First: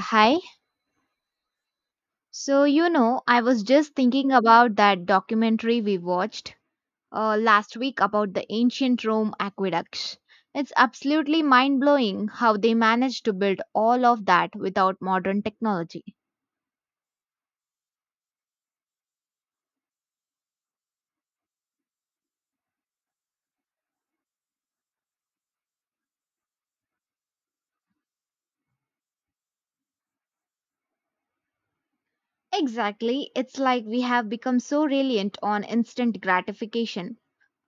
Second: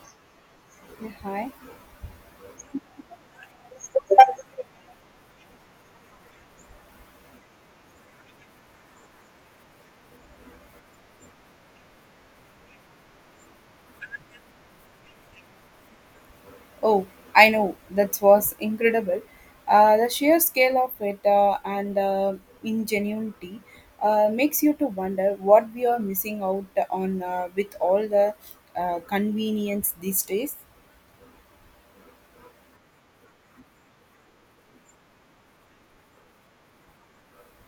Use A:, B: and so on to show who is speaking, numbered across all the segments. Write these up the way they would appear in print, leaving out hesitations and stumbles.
A: Hi.
B: Yeah, hi.
A: So, I was just thinking about that documentary we watched last week about the ancient Rome aqueducts. It's absolutely mind blowing how they managed to build all of that without modern technology.
B: Oh, I know. That was incredible. The sheer scale of it and ingenuity makes you to wonder what we are missing out on with all the convenience these days.
A: Exactly. It's like we have become so reliant on instant gratification.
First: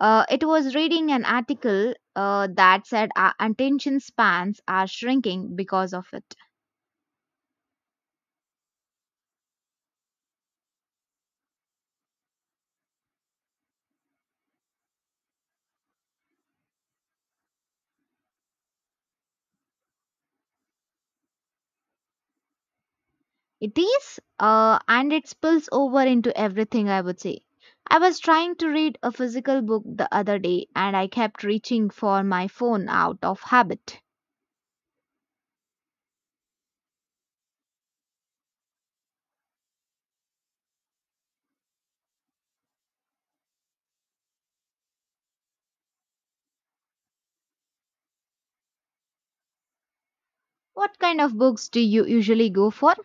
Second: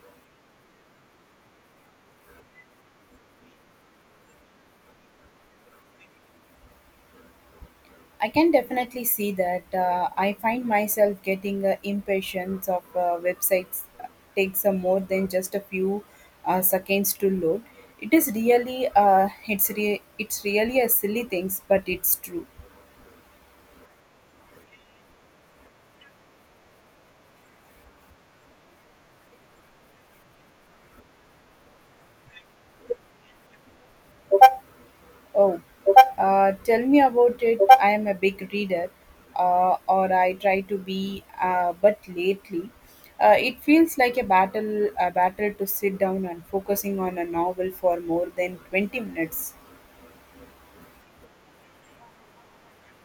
A: It was reading an article that said our attention spans are shrinking because of it.
B: I can definitely see that. I find myself getting impatience of websites takes more than just a few seconds to load. It is really it's really a silly things, but it's true.
A: It is, and it spills over into everything, I would say. I was trying to read a physical book the other day and I kept reaching for my phone out of habit.
B: Oh, tell me about it. I am a big reader, or I try to be, but lately, it feels like a battle to sit down and focusing on a novel for more than 20 minutes.
A: What kind of books do you usually go for?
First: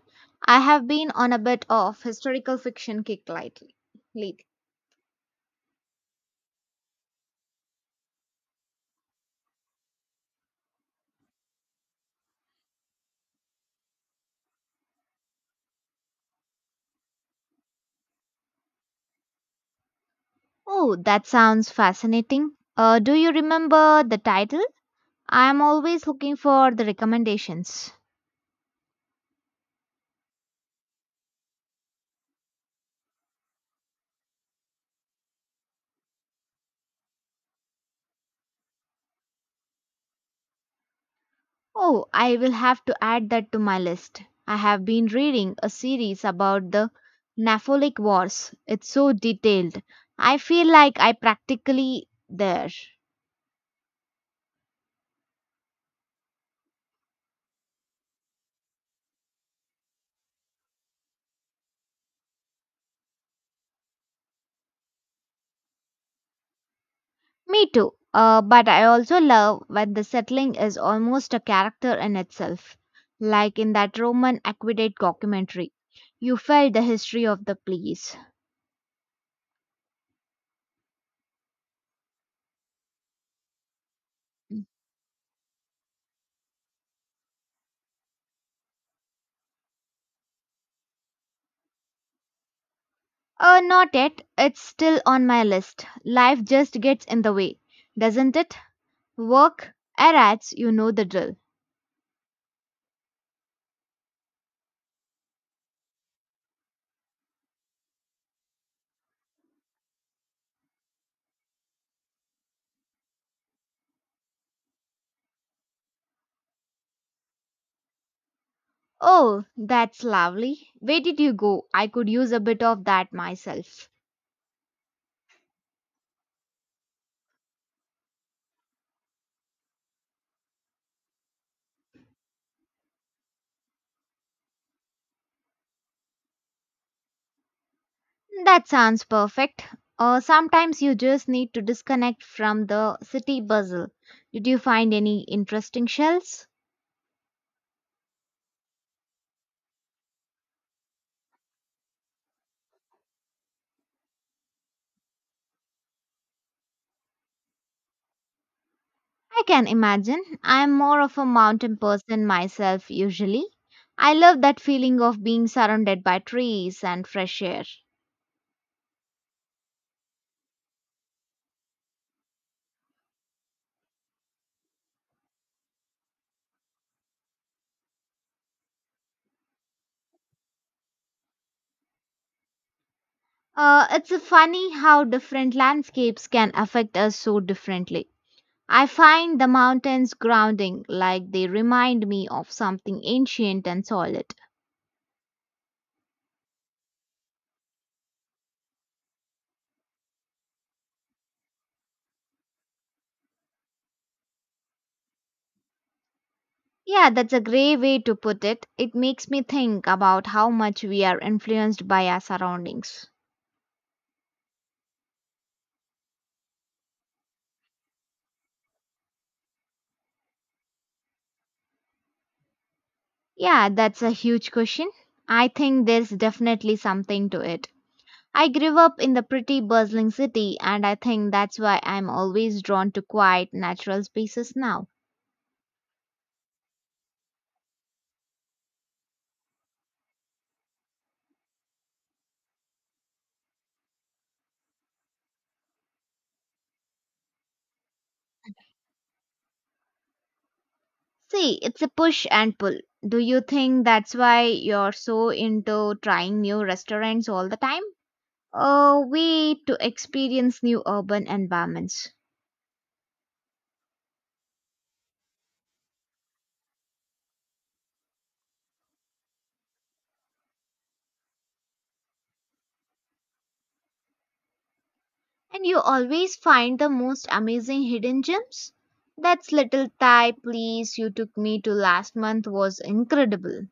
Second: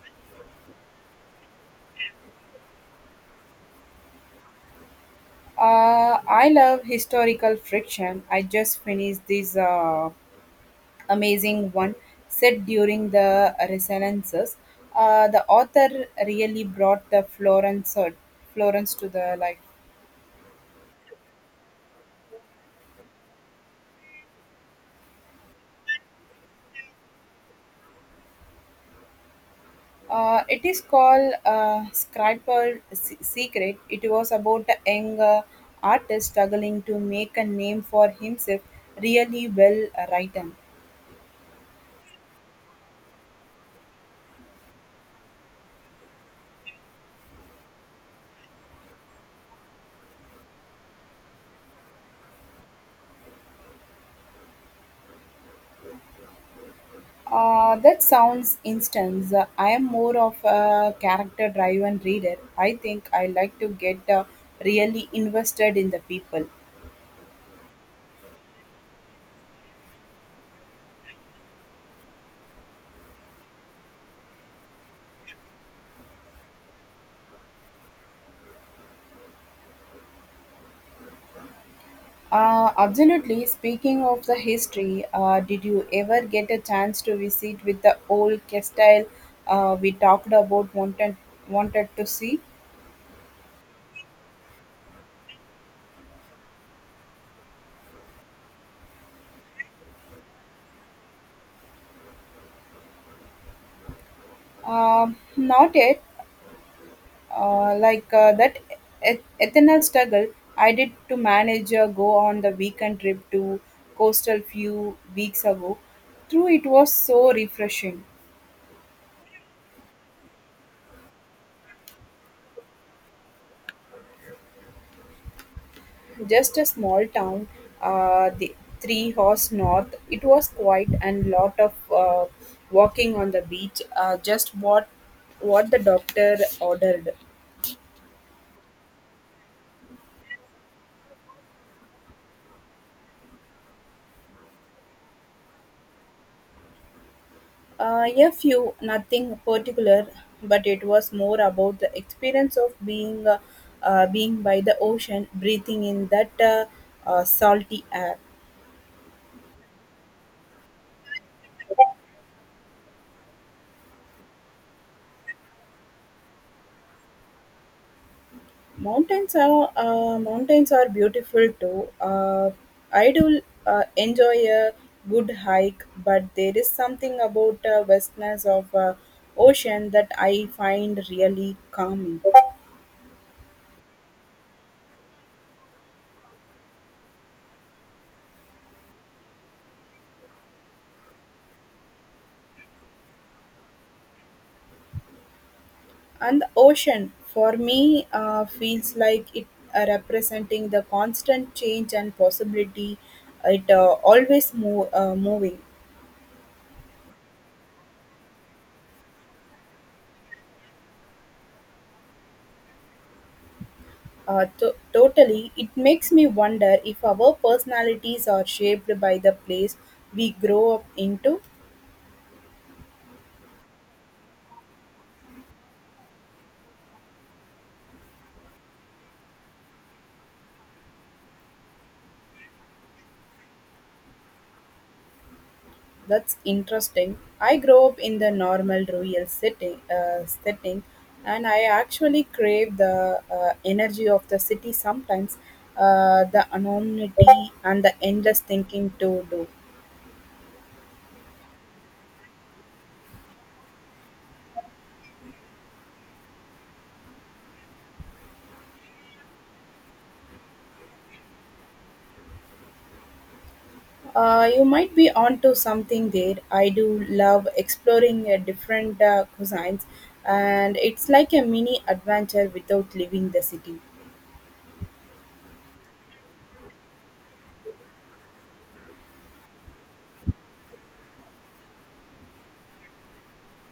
A: I have been on a bit of historical fiction kick lately.
B: I love historical friction. I just finished this amazing one set during the Renaissance. The author really brought the Florence to the life.
A: Oh, that sounds fascinating. Do you remember the title? I am always looking for the recommendations.
B: It is called Scribble Secret. It was about a young artist struggling to make a name for himself, really well written.
A: Oh, I will have to add that to my list. I have been reading a series about the Napoleonic Wars. It's so detailed. I feel like I practically there.
B: That sounds instance. I am more of a character driven reader. I think I like to get really invested in the people.
A: Me too. But I also love when the settling is almost a character in itself, like in that Roman aqueduct documentary. You felt the history of the place.
B: Absolutely. Speaking of the history, did you ever get a chance to visit with the old castile we talked about wanted to see?
A: Not yet. It's still on my list. Life just gets in the way, doesn't it? Work, errands, you know the drill.
B: Not yet. Like that eternal struggle I did to manage go on the weekend trip to coastal few weeks ago. Through it was so refreshing.
A: Oh, that's lovely. Where did you go? I could use a bit of that myself.
B: Just a small town, the three horse north. It was quiet and lot of walking on the beach. Just what the doctor ordered.
A: That sounds perfect. Sometimes you just need to disconnect from the city bustle. Did you find any interesting shells?
B: A few, nothing particular, but it was more about the experience of being being by the ocean, breathing in that salty air.
A: I can imagine. I'm more of a mountain person myself, usually. I love that feeling of being surrounded by trees and fresh air.
B: Mountains are beautiful too. I do enjoy a good hike, but there is something about vastness of ocean that I find really calming.
A: It's funny how different landscapes can affect us so differently. I find the mountains grounding, like they remind me of something ancient and solid.
B: And the ocean for me feels like it representing the constant change and possibility. It always moving.
A: Yeah, that's a great way to put it. It makes me think about how much we are influenced by our surroundings.
B: Totally. It makes me wonder if our personalities are shaped by the place we grow up into.
A: Yeah, that's a huge question. I think there's definitely something to it. I grew up in the pretty bustling city, and I think that's why I'm always drawn to quiet, natural spaces now.
B: That's interesting. I grew up in the normal setting and I actually crave the energy of the city sometimes, the anonymity and the endless thinking to do.
A: See, it's a push and pull. Do you think that's why you're so into trying new restaurants all the time? A way to experience new urban environments.
B: You might be onto something there. I do love exploring different cuisines, and it's like a mini adventure without leaving the city.
A: And you always find the most amazing hidden gems? That's little Thai place you took me to last month was incredible.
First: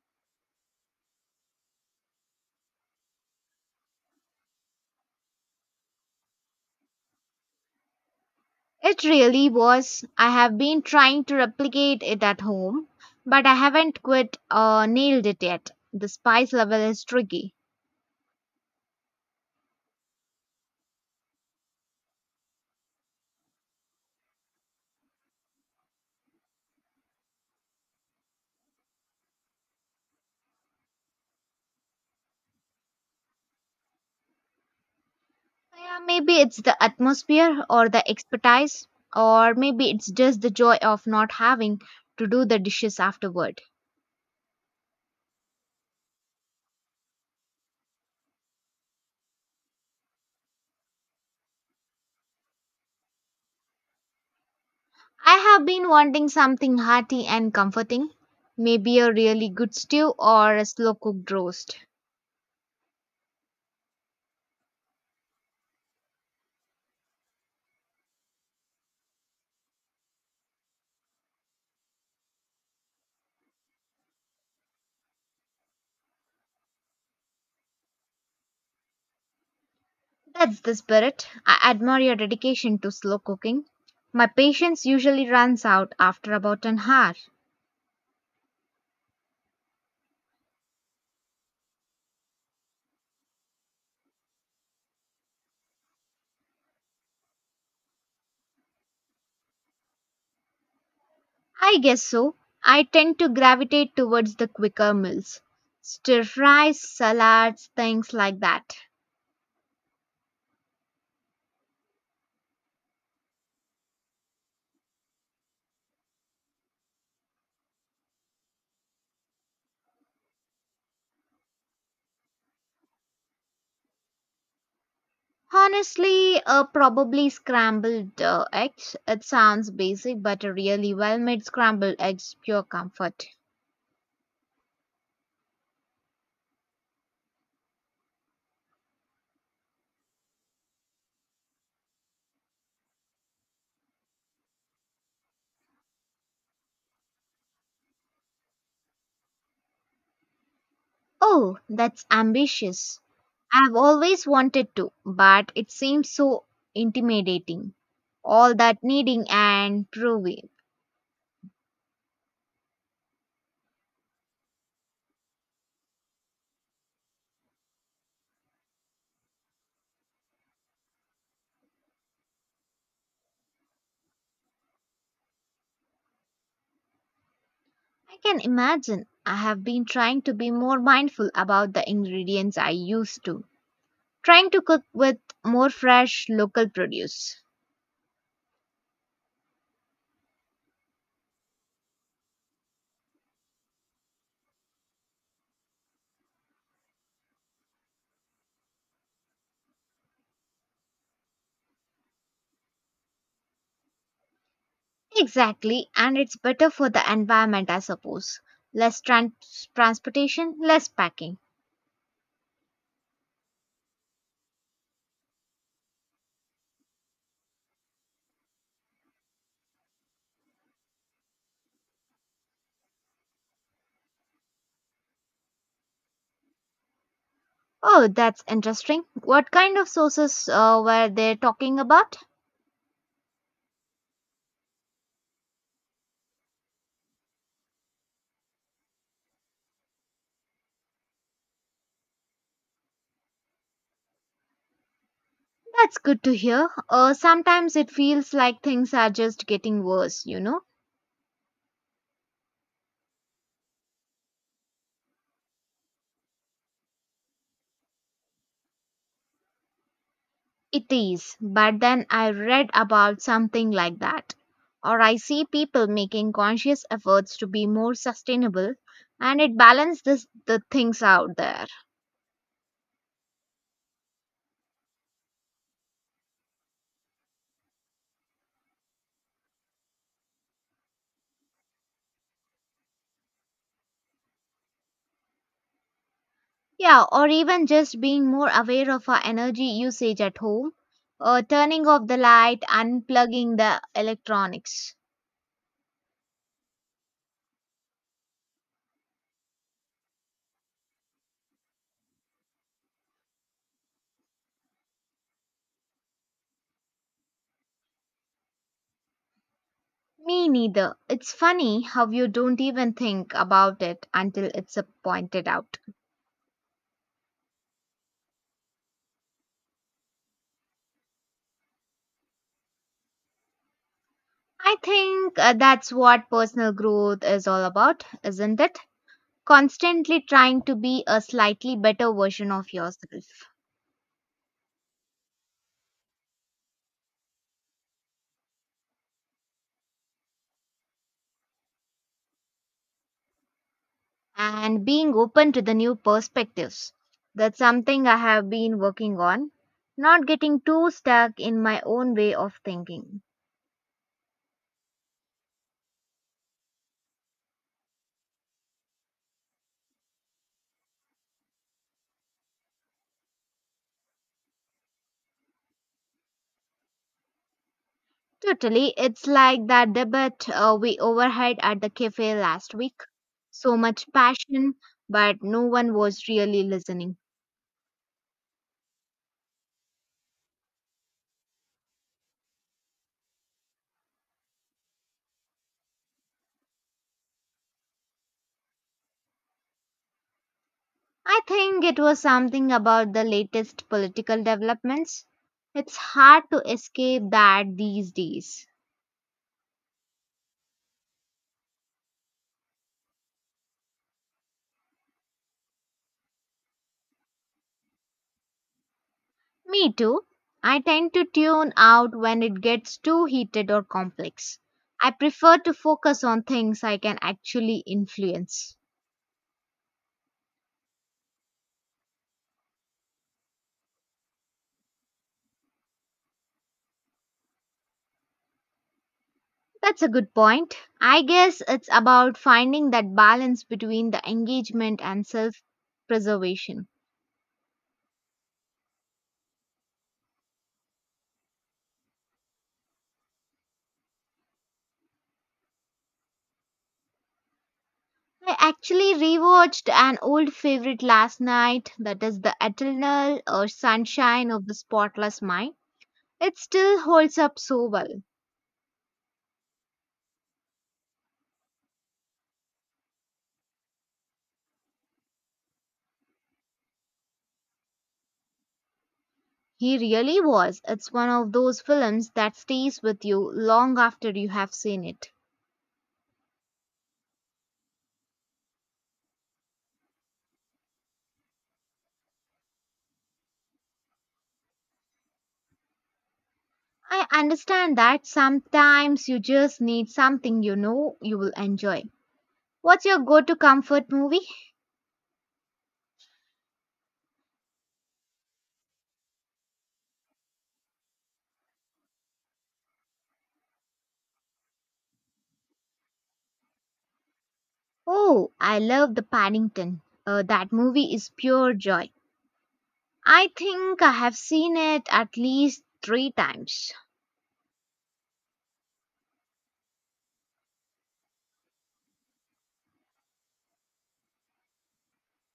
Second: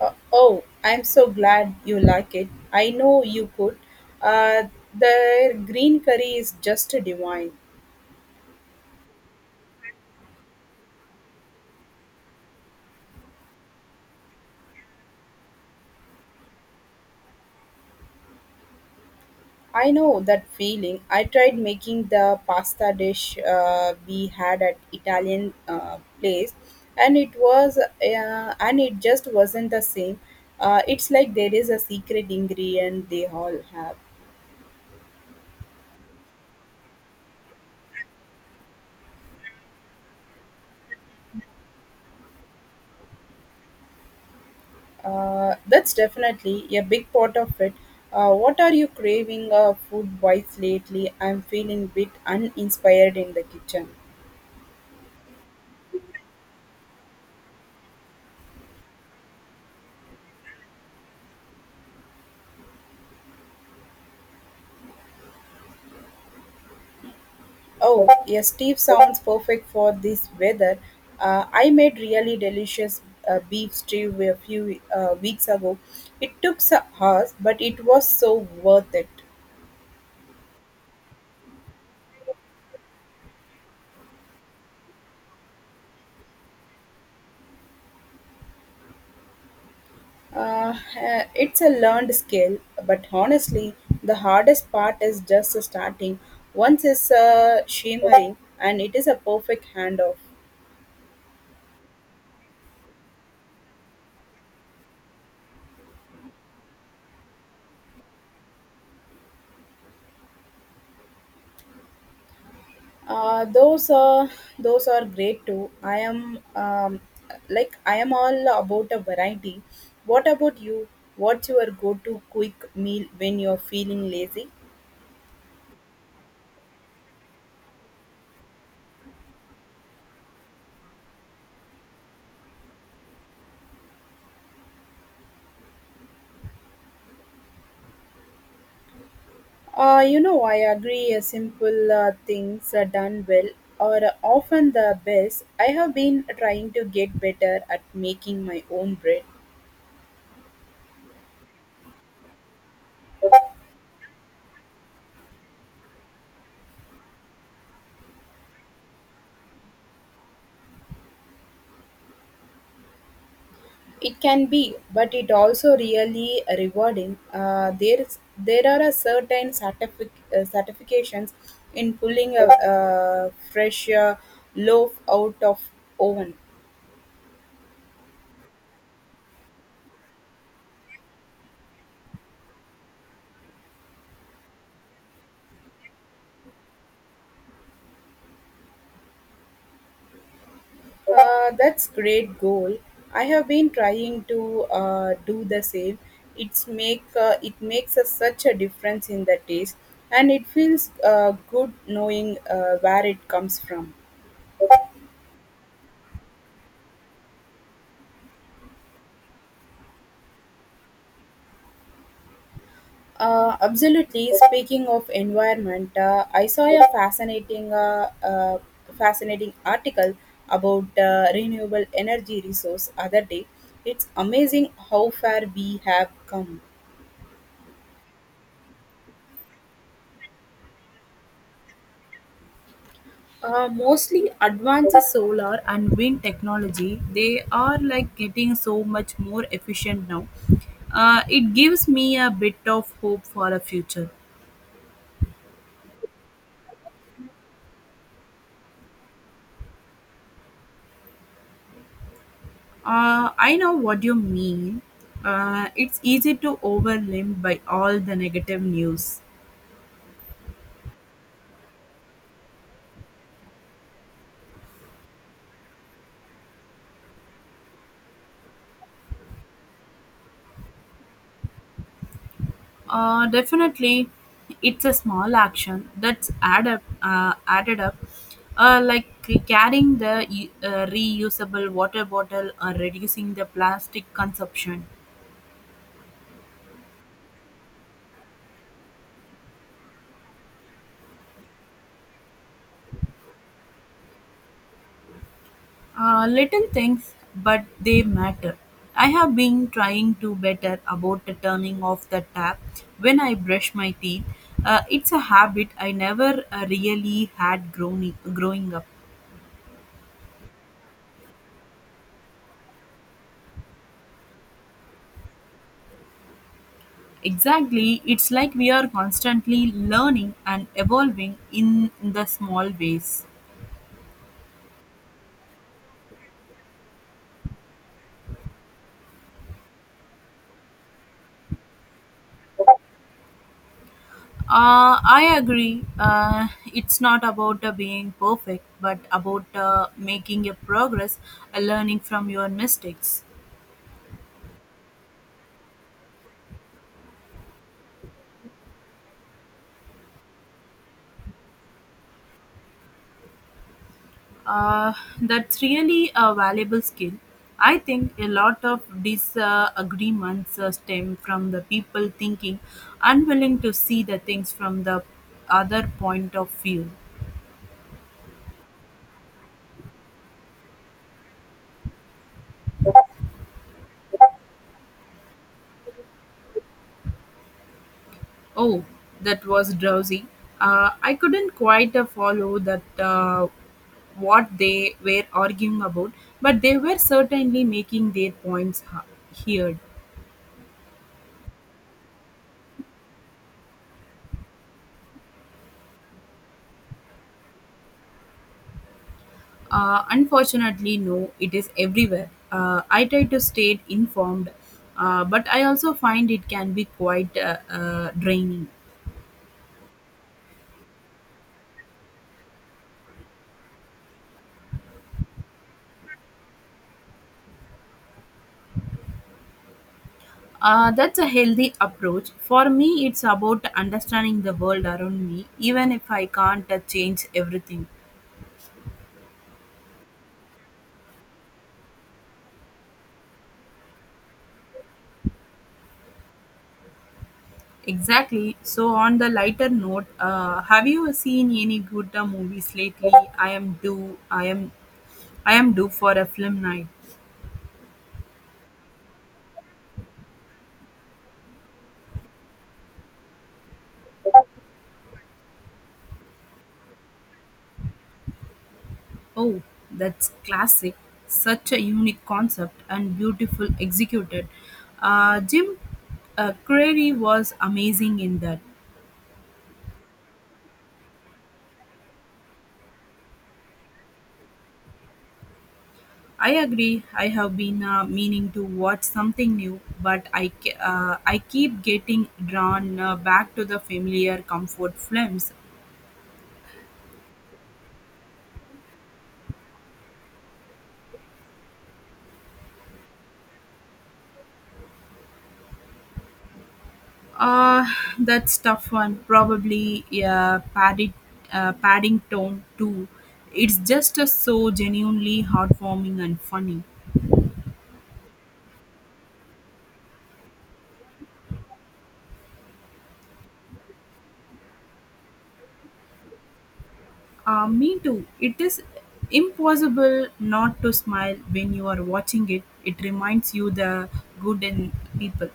B: Oh, I'm so glad you like it. I know you could. Uh, the green curry is just divine.
A: It really was. I have been trying to replicate it at home, but I haven't quite nailed it yet. The spice level is tricky.
B: I know that feeling. I tried making the pasta dish we had at Italian place, and it just wasn't the same. It's like there is a secret ingredient they all have.
A: Yeah, maybe it's the atmosphere or the expertise, or maybe it's just the joy of not having to do the dishes afterward.
B: That's definitely a big part of it. What are you craving food wise lately? I'm feeling a bit uninspired in the kitchen.
A: I have been wanting something hearty and comforting. Maybe a really good stew or a slow cooked roast.
B: Oh, a Steve sounds perfect for this weather. I made really delicious beef stew a few weeks ago. It took some hours, but it was so worth it.
A: That's the spirit. I admire your dedication to slow cooking. My patience usually runs out after about an hour.
B: It's a learned skill, but honestly, the hardest part is just starting. Once it's shimmering, and it is a perfect handoff.
A: I guess so. I tend to gravitate towards the quicker meals. Stir fries, salads, things like that.
B: Uh, those are those are great too. I am I am all about a variety. What about you? What's your go-to quick meal when you're feeling lazy?
A: Honestly, probably scrambled eggs. It sounds basic, but a really well made scrambled eggs pure comfort.
B: You know, I agree. Simple things are done well are often the best. I have been trying to get better at making my own bread.
A: Oh, that's ambitious. I've always wanted to, but it seems so intimidating. All that kneading and proving.
B: It can be, but it also really rewarding. There are a certifications in pulling a fresh loaf out of oven.
A: I can imagine. I have been trying to be more mindful about the ingredients I use to, trying to cook with more fresh local produce.
B: That's great goal. I have been trying to do the same. It makes a, such a difference in the taste, and it feels good knowing where it comes from.
A: Exactly, and it's better for the environment, I suppose. Less transportation, less packing.
B: Absolutely. Speaking of environment, I saw a fascinating article about renewable energy resource other day. It's amazing how far we have come.
A: Oh, that's interesting. What kind of sources were they talking about?
B: Mostly advanced solar and wind technology, they are like getting so much more efficient now. It gives me a bit of hope for a future.
A: That's good to hear. Sometimes it feels like things are just getting worse, you know?
B: I know what you mean. It's easy to overwhelmed by all the negative news.
A: It is, but then I read about something like that. Or I see people making conscious efforts to be more sustainable, and it balances the things out there.
B: Definitely, it's a small action that's added up, like carrying the reusable water bottle or reducing the plastic consumption.
A: Yeah, or even just being more aware of our energy usage at home, turning off the light, unplugging the electronics.
B: Little things, but they matter. I have been trying to better about the turning off the tap when I brush my teeth. It's a habit I never really had growing up.
A: Me neither. It's funny how you don't even think about it until it's pointed out.
B: Exactly, it's like we are constantly learning and evolving in the small ways.
A: I think that's what personal growth is all about, isn't it? Constantly trying to be a slightly better version of yourself.
B: I agree. It's not about being perfect, but about making a progress, learning from your mistakes.
A: And being open to the new perspectives. That's something I have been working on, not getting too stuck in my own way of thinking.
B: Uh, that's really a valuable skill. I think a lot of disagreements stem from the people thinking unwilling to see the things from the other point of view.
A: Totally, it's like that debate we overheard at the cafe last week. So much passion, but no one was really listening.
B: Oh, that was drowsy. I couldn't quite follow that what they were arguing about, but they were certainly making their points heard.
A: I think it was something about the latest political developments. It's hard to escape that these days.
B: Unfortunately, no, it is everywhere. I try to stay informed, but I also find it can be quite draining.
A: Me too. I tend to tune out when it gets too heated or complex. I prefer to focus on things I can actually influence.
B: That's a healthy approach. For me, it's about understanding the world around me, even if I can't change everything.
A: That's a good point. I guess it's about finding that balance between the engagement and self preservation.
B: Exactly. So, on the lighter note, have you seen any good movies lately? I am. I am due for a film night.
A: I actually rewatched an old favorite last night that is The Eternal or Sunshine of the Spotless Mind. It still holds up so well.
B: Oh, that's classic. Such a unique concept and beautiful executed. Jim Carrey was amazing in that.
A: He really was. It's one of those films that stays with you long after you have seen it.
B: I agree. I have been meaning to watch something new, but I keep getting drawn back to the familiar comfort films.
A: I understand that sometimes you just need something you know you will enjoy. What's your go to comfort movie?
B: Uh, that's tough one. Probably Paddington too. It's just so genuinely heartwarming and funny.
A: Oh, I love The Paddington. That movie is pure joy. I think I have seen it at least three times.
B: Me too. It is impossible not to smile when you are watching it. It reminds you the good in people.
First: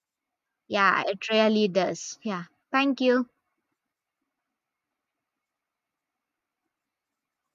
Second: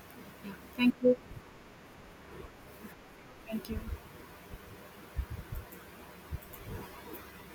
B: Thank
A: Yeah,
B: you.
A: it really does. Yeah, thank you.
B: Thank you.